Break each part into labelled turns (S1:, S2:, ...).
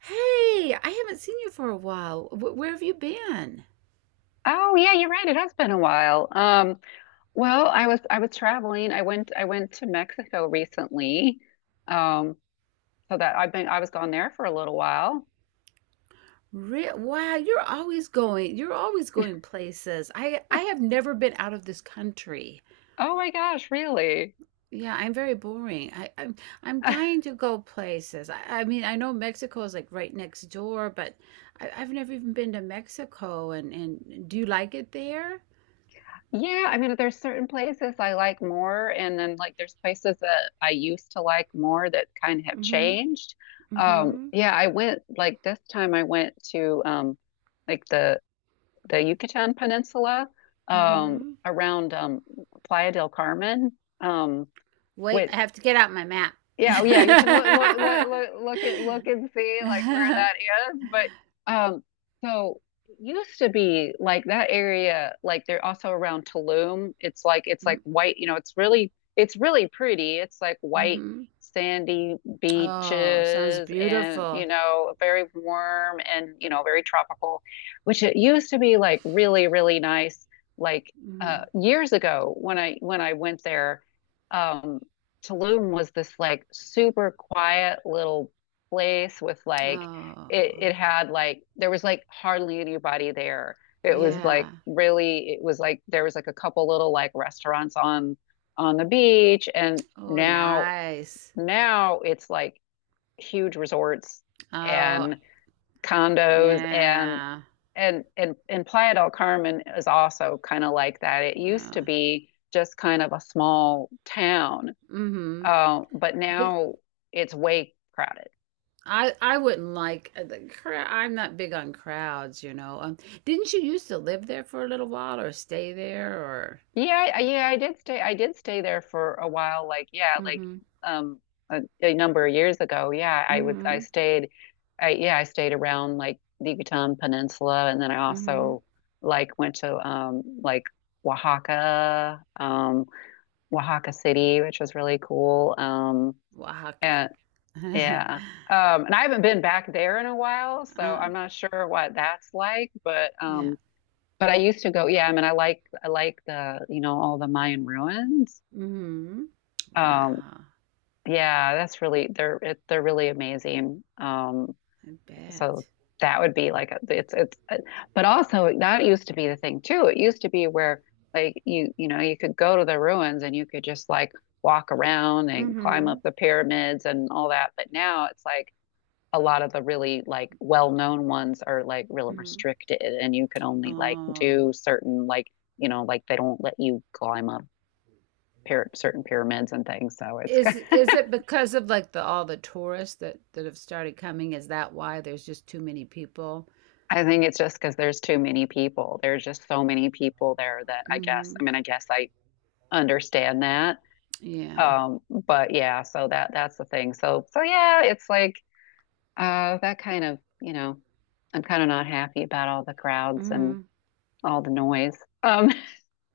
S1: Hey, I haven't seen you for a while. Where have you been?
S2: Oh yeah, you're right. It has been a while. Well, I was traveling. I went to Mexico recently. Um, so that I was gone there for a little while.
S1: Wow, you're always going. You're always going places. I have never been out of this country.
S2: Oh my gosh, really?
S1: Yeah, I'm very boring. I'm I'm dying to go places. I mean, I know Mexico is like right next door, but I've never even been to Mexico. And do you like it there?
S2: Yeah, I mean there's certain places I like more and then like there's places that I used to like more that kind of have
S1: Mm-hmm.
S2: changed.
S1: Mm-hmm.
S2: Yeah, I went like this time I went to like the Yucatan Peninsula
S1: Mm-hmm.
S2: around Playa del Carmen, um,
S1: Wait,
S2: which
S1: I have to get out my map.
S2: yeah, yeah, you can look look look look look at look and see like where that is. But um so it used to be like that area, like they're also around Tulum. It's like white, you know, it's really pretty. It's like white
S1: Mm-hmm.
S2: sandy
S1: Oh, sounds
S2: beaches and you
S1: beautiful.
S2: know, very warm and you know, very tropical, which it used to be like really, really nice like
S1: Mhm.
S2: years ago when I went there. Um Tulum was this like super quiet little place with like it
S1: Oh,
S2: it had like there was like hardly anybody there. It was like
S1: yeah.
S2: really it was like there was like a couple little like restaurants on the beach and
S1: Oh,
S2: now
S1: nice.
S2: now it's like huge resorts
S1: Oh,
S2: and condos and
S1: yeah.
S2: and and and Playa del Carmen is also kind of like that. It used to
S1: Yeah.
S2: be just kind of a small town
S1: Mm hmm.
S2: but
S1: But
S2: now it's way crowded.
S1: I wouldn't like the crowd. I'm not big on crowds, Didn't you used to live there for a little while or stay there or?
S2: Yeah, I did stay. I did stay there for a while. Like, yeah, like
S1: Mm-hmm.
S2: um, a number of years ago. Yeah, I would. I
S1: Mm-hmm.
S2: stayed. I yeah, I stayed around like the Yucatan Peninsula, and then I
S1: Mm-hmm.
S2: also like went to like Oaxaca, Oaxaca City, which was really cool.
S1: Oaxaca.
S2: And yeah. And I haven't been back there in a while, so
S1: Uh,
S2: I'm not sure what that's like,
S1: yeah.
S2: but I used to go, yeah, I mean, I like the, you know, all the Mayan ruins.
S1: Mm-hmm.
S2: Um,
S1: Wow.
S2: yeah, that's really they're really amazing.
S1: I
S2: So
S1: bet.
S2: that would be like it's but also that used to be the thing too. It used to be where like you know, you could go to the ruins and you could just like walk around and climb up
S1: Mm-hmm.
S2: the pyramids and all that. But now it's like a lot of the really like well-known ones are like really
S1: Mm-hmm.
S2: restricted and you can only like
S1: Oh.
S2: do certain like you know like they don't let you climb up certain pyramids and things so it's
S1: Is it because of like the all the tourists that have started coming? Is that why there's just too many people?
S2: I think it's just because there's too many people there's just so many people there that I guess I
S1: Hmm.
S2: mean I guess I understand that
S1: Yeah.
S2: but yeah so that that's the thing so yeah it's like that kind of you know I'm kind of not happy about all the crowds and
S1: Hmm.
S2: all the noise um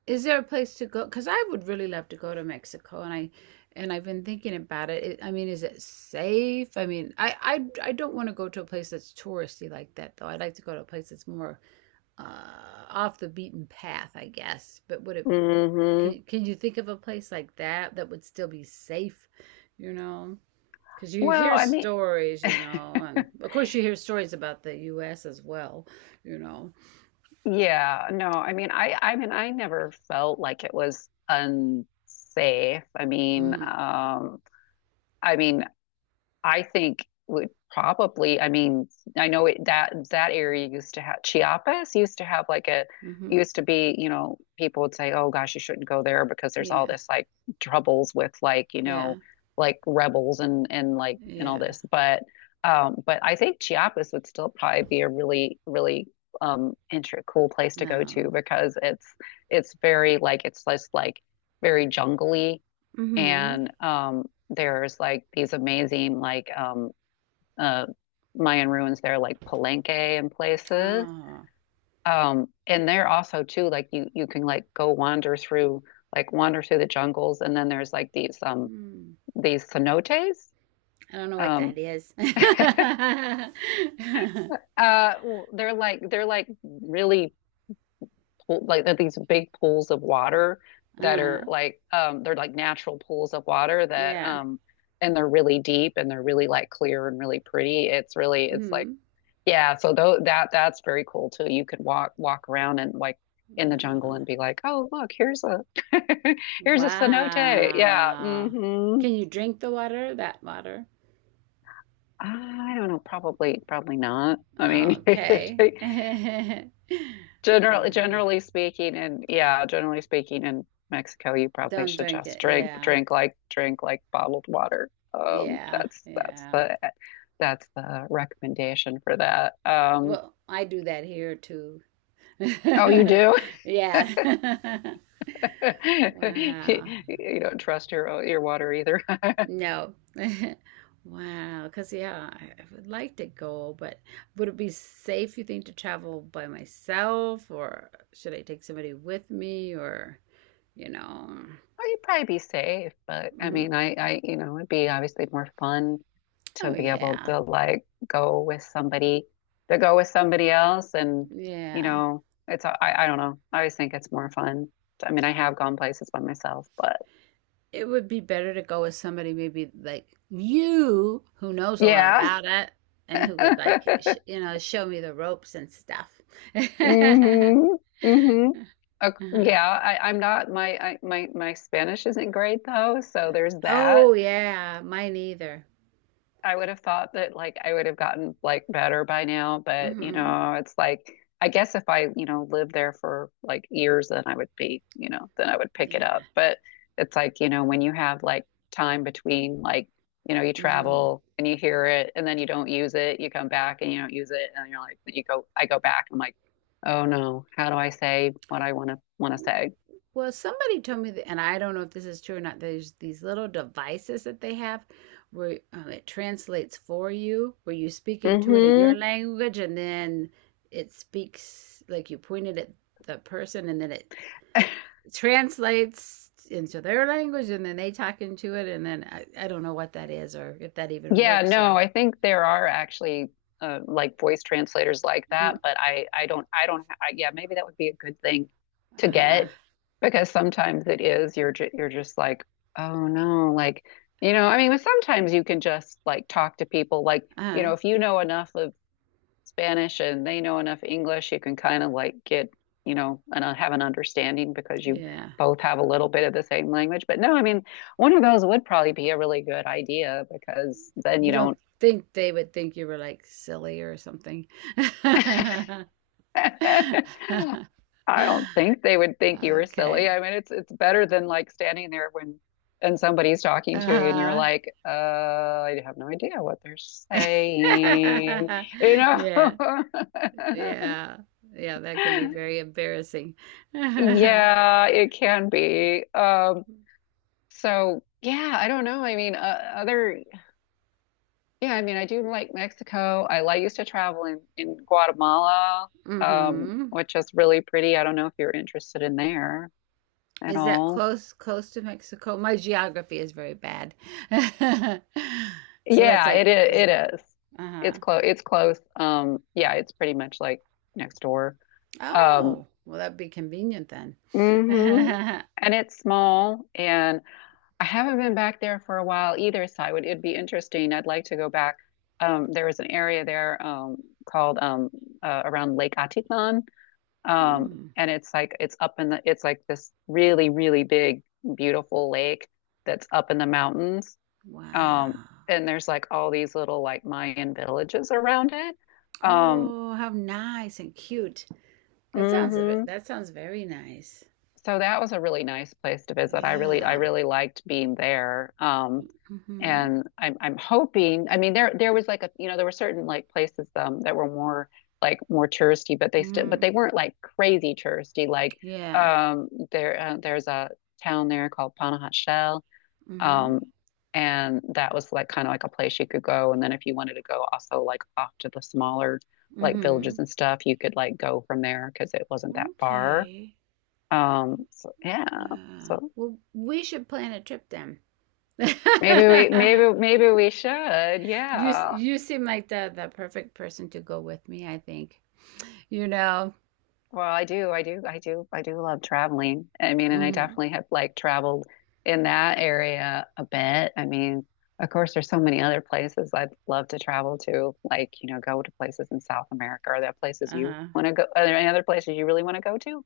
S1: Is there a place to go? Because I would really love to go to Mexico, and I and I've been thinking about it. I mean, is it safe? I mean, I don't want to go to a place that's touristy like that, though. I'd like to go to a place that's more off the beaten path, I guess. But would it?
S2: mhm
S1: Can you think of a place like that that would still be safe? You know, because you
S2: Well,
S1: hear
S2: I mean,
S1: stories, and of course you hear stories about the U.S. as well. You know.
S2: yeah, no, I mean, I mean, I never felt like it was unsafe. I mean,
S1: Mhm.
S2: I mean, I think would probably, I mean, that that area used to have Chiapas used to have like a
S1: Mhm.
S2: used to be, you know, people would say, "Oh gosh, you shouldn't go there because there's all
S1: Yeah.
S2: this like troubles with like, you
S1: Yeah.
S2: know, like rebels and like and all
S1: Yeah.
S2: this." But I think Chiapas would still probably be a really really inter cool place to go to
S1: Um.
S2: because it's very like it's just like very jungly
S1: Mhm.
S2: and there's like these amazing like uh Mayan ruins there like Palenque and places.
S1: Oh.
S2: And there also too like you can like go wander through like wander through the jungles and then there's like
S1: Hmm.
S2: these cenotes.
S1: I don't know what
S2: Um
S1: that is.
S2: uh they're like really pool, like they're these big pools of water that are
S1: Uh,
S2: like they're like natural pools of water that
S1: yeah.
S2: and they're really deep and they're really like clear and really pretty. It's really it's like
S1: Mhm.
S2: yeah, so though that that's very cool too. You could walk around and like in the jungle
S1: Wow.
S2: and be like, "Oh, look, here's a here's a cenote." Yeah.
S1: Wow.
S2: hmm
S1: Can you drink the water? That water?
S2: I don't know, probably probably not. I mean,
S1: Okay.
S2: it Generally,
S1: Wow.
S2: generally speaking, and yeah, generally speaking, in Mexico, you probably
S1: Don't
S2: should
S1: drink
S2: just
S1: it.
S2: drink,
S1: Yeah.
S2: drink like bottled water.
S1: Yeah. Yeah.
S2: That's the recommendation for that.
S1: Well, I do that here too.
S2: Oh, you do?
S1: Yeah. Wow.
S2: You don't trust your water either.
S1: No. Wow. Because, yeah, I would like to go, but would it be safe, you think, to travel by myself, or should I take somebody with me, or, you know?
S2: Well, you'd probably be safe, but I mean,
S1: Mhm.
S2: you know, it'd be obviously more fun to
S1: Oh,
S2: be able
S1: yeah.
S2: to like go with somebody, to go with somebody else, and you
S1: Yeah.
S2: know, it's, I don't know. I always think it's more fun. I mean, I have gone places by myself, but
S1: It would be better to go with somebody maybe like you who knows a lot
S2: yeah.
S1: about it and who could like sh you know show me the ropes and stuff.
S2: Mm-hmm. Mm-hmm. Uh,
S1: Uh-huh.
S2: yeah, I'm not my I, my Spanish isn't great though, so there's that.
S1: Oh yeah, mine either.
S2: I would have thought that like I would have gotten like better by now, but you
S1: Mhm.
S2: know, it's like I guess if I, you know, lived there for like years, then I would be, you know, then I would pick it
S1: Yeah.
S2: up. But it's like, you know, when you have like time between like, you know, you
S1: Mhm.
S2: travel and you hear it and then you don't use it, you come back and you don't use it and you're like you go I go back, and I'm like, oh no, how do I say what I wanna say?
S1: Well, somebody told me that, and I don't know if this is true or not. There's these little devices that they have where it translates for you, where you speak into it in your
S2: Hmm
S1: language, and then it speaks like you pointed at the person, and then it translates into their language, and then they talk into it, and then I don't know what that is or if that even
S2: Yeah,
S1: works
S2: no,
S1: or
S2: I think there are actually like voice translators like
S1: mm,
S2: that, but I don't I don't I, yeah, maybe that would be a good thing to
S1: uh-huh,
S2: get because sometimes it is you're just like, oh no, like you know, I mean, sometimes you can just like talk to people like, you
S1: uh-huh,
S2: know, if you know enough of Spanish and they know enough English, you can kind of like get, you know, and have an understanding because you
S1: yeah.
S2: both have a little bit of the same language. But no, I mean, one of those would probably be a really good idea because then
S1: You
S2: you
S1: don't
S2: don't,
S1: think they would think you were like silly or something.
S2: I don't think they would think you were silly.
S1: Okay.
S2: I mean, it's better than like standing there when and somebody's talking to you and you're
S1: Uh-huh.
S2: like, I have no idea what they're saying,
S1: Yeah.
S2: you know.
S1: Yeah. Yeah, that can be very embarrassing.
S2: Yeah, it can be. So yeah, I don't know. I mean, other yeah, I mean, I do like Mexico. I, like used to travel in Guatemala,
S1: Mhm.
S2: which is really pretty. I don't know if you're interested in there at
S1: Is that
S2: all.
S1: close close to Mexico? My geography is very bad. So that's like is
S2: It is. It's
S1: uh-huh.
S2: close. It's close. Yeah, it's pretty much like next door. Um,
S1: Oh, well that'd be convenient then.
S2: hmm And it's small, and I haven't been back there for a while either, so I would, it'd be interesting. I'd like to go back. There was an area there called around Lake Atitlan, um,
S1: Hmm.
S2: and it's like it's up in the it's like this really really big beautiful lake that's up in the mountains, um,
S1: Wow.
S2: and there's like all these little like Mayan villages around it. Um,
S1: Oh, how nice and cute. That sounds a
S2: mhm.
S1: bit, that sounds very nice.
S2: So that was a really nice place to visit. I
S1: Yeah.
S2: really liked being there.
S1: Mhm.
S2: And I'm hoping. I mean, there was like a you know there were certain like places that were more like more touristy, but they still but
S1: Mhm.
S2: they weren't like crazy touristy. Like
S1: Yeah.
S2: there there's a town there called Panajat Shell,
S1: Mhm.
S2: um, and that was like kind of like a place you could go. And then if you wanted to go also like off to the smaller like villages
S1: Mhm.
S2: and stuff, you could like go from there because it wasn't that far.
S1: Okay.
S2: So yeah,
S1: Wow.
S2: so
S1: Well, we should plan a trip then.
S2: maybe we maybe we should, yeah.
S1: You seem like the perfect person to go with me, I think. You know.
S2: Well, I do love traveling. I mean, and I
S1: Mhm.
S2: definitely have like traveled in that area a bit. I mean, of course, there's so many other places I'd love to travel to, like, you know, go to places in South America. Are there places you
S1: Uh-huh.
S2: want to go? Are there any other places you really want to go to?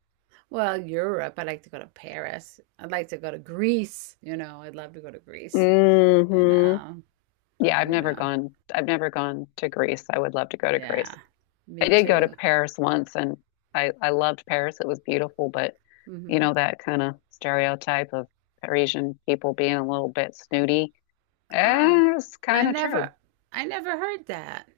S1: Well, Europe. I'd like to go to Paris. I'd like to go to Greece. You know, I'd love to go to Greece. You
S2: Hmm
S1: know.
S2: Yeah, I've
S1: You
S2: never
S1: know.
S2: gone. I've never gone to Greece. I would love to go to Greece.
S1: Yeah.
S2: I
S1: Me
S2: did go to
S1: too.
S2: Paris once and I loved Paris. It was beautiful, but you
S1: Mhm.
S2: know, that kind of stereotype of Parisian people being a little bit snooty,
S1: Oh,
S2: it's
S1: I
S2: kind of true.
S1: never I never heard that.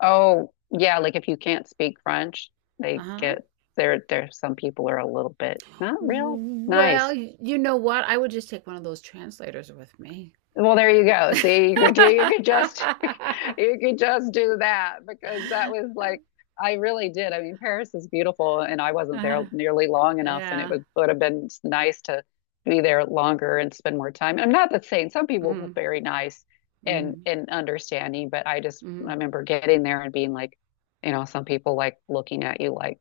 S2: Oh, yeah, like if you can't speak French, they
S1: Uh-huh.
S2: get there some people are a little bit not real
S1: Well,
S2: nice.
S1: you know what? I would just take one of those translators with me.
S2: Well, there you go. See, you could just you could just do that because that was like I really did. I mean, Paris is beautiful, and I wasn't there
S1: Uh-huh.
S2: nearly long enough, and it
S1: Yeah.
S2: would have been nice to be there longer and spend more time. I'm not the same. Some people were
S1: Mm-hmm.
S2: very nice
S1: Mm-hmm.
S2: and understanding, but
S1: Mm-hmm.
S2: I remember getting there and being like, you know, some people like looking at you like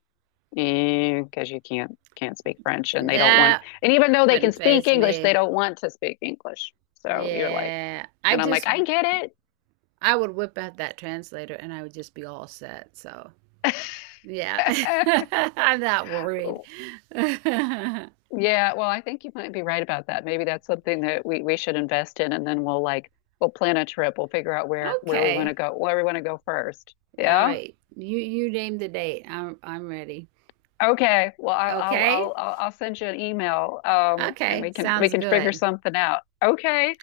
S2: because you can't speak French and they don't want it.
S1: That
S2: And even though they can
S1: wouldn't
S2: speak
S1: faze
S2: English, they
S1: me.
S2: don't want to speak English. So you're like,
S1: Yeah. I
S2: and I'm like,
S1: just,
S2: I get
S1: I would whip out that translator and I would just be all set. So, yeah.
S2: it.
S1: I'm not worried.
S2: Yeah, well, I think you might be right about that. Maybe that's something that we should invest in and then we'll like we'll plan a trip. We'll figure out where we want to
S1: Okay.
S2: go, where we want to go first.
S1: All
S2: Yeah.
S1: right. You name the date. I'm ready.
S2: Okay. Well, I'll I'll
S1: Okay?
S2: I'll I'll I'll send you an email and
S1: Okay.
S2: we
S1: Sounds
S2: can figure
S1: good.
S2: something out. Okay.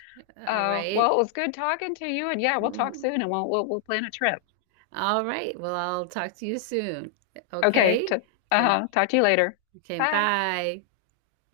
S1: All right.
S2: Well, it was good talking to you, and yeah, we'll talk
S1: Mm.
S2: soon, and we'll plan a trip.
S1: All right. Well, I'll talk to you soon.
S2: Okay,
S1: Okay?
S2: t
S1: Okay.
S2: uh-huh. Talk to you later.
S1: Okay.
S2: Bye.
S1: Bye.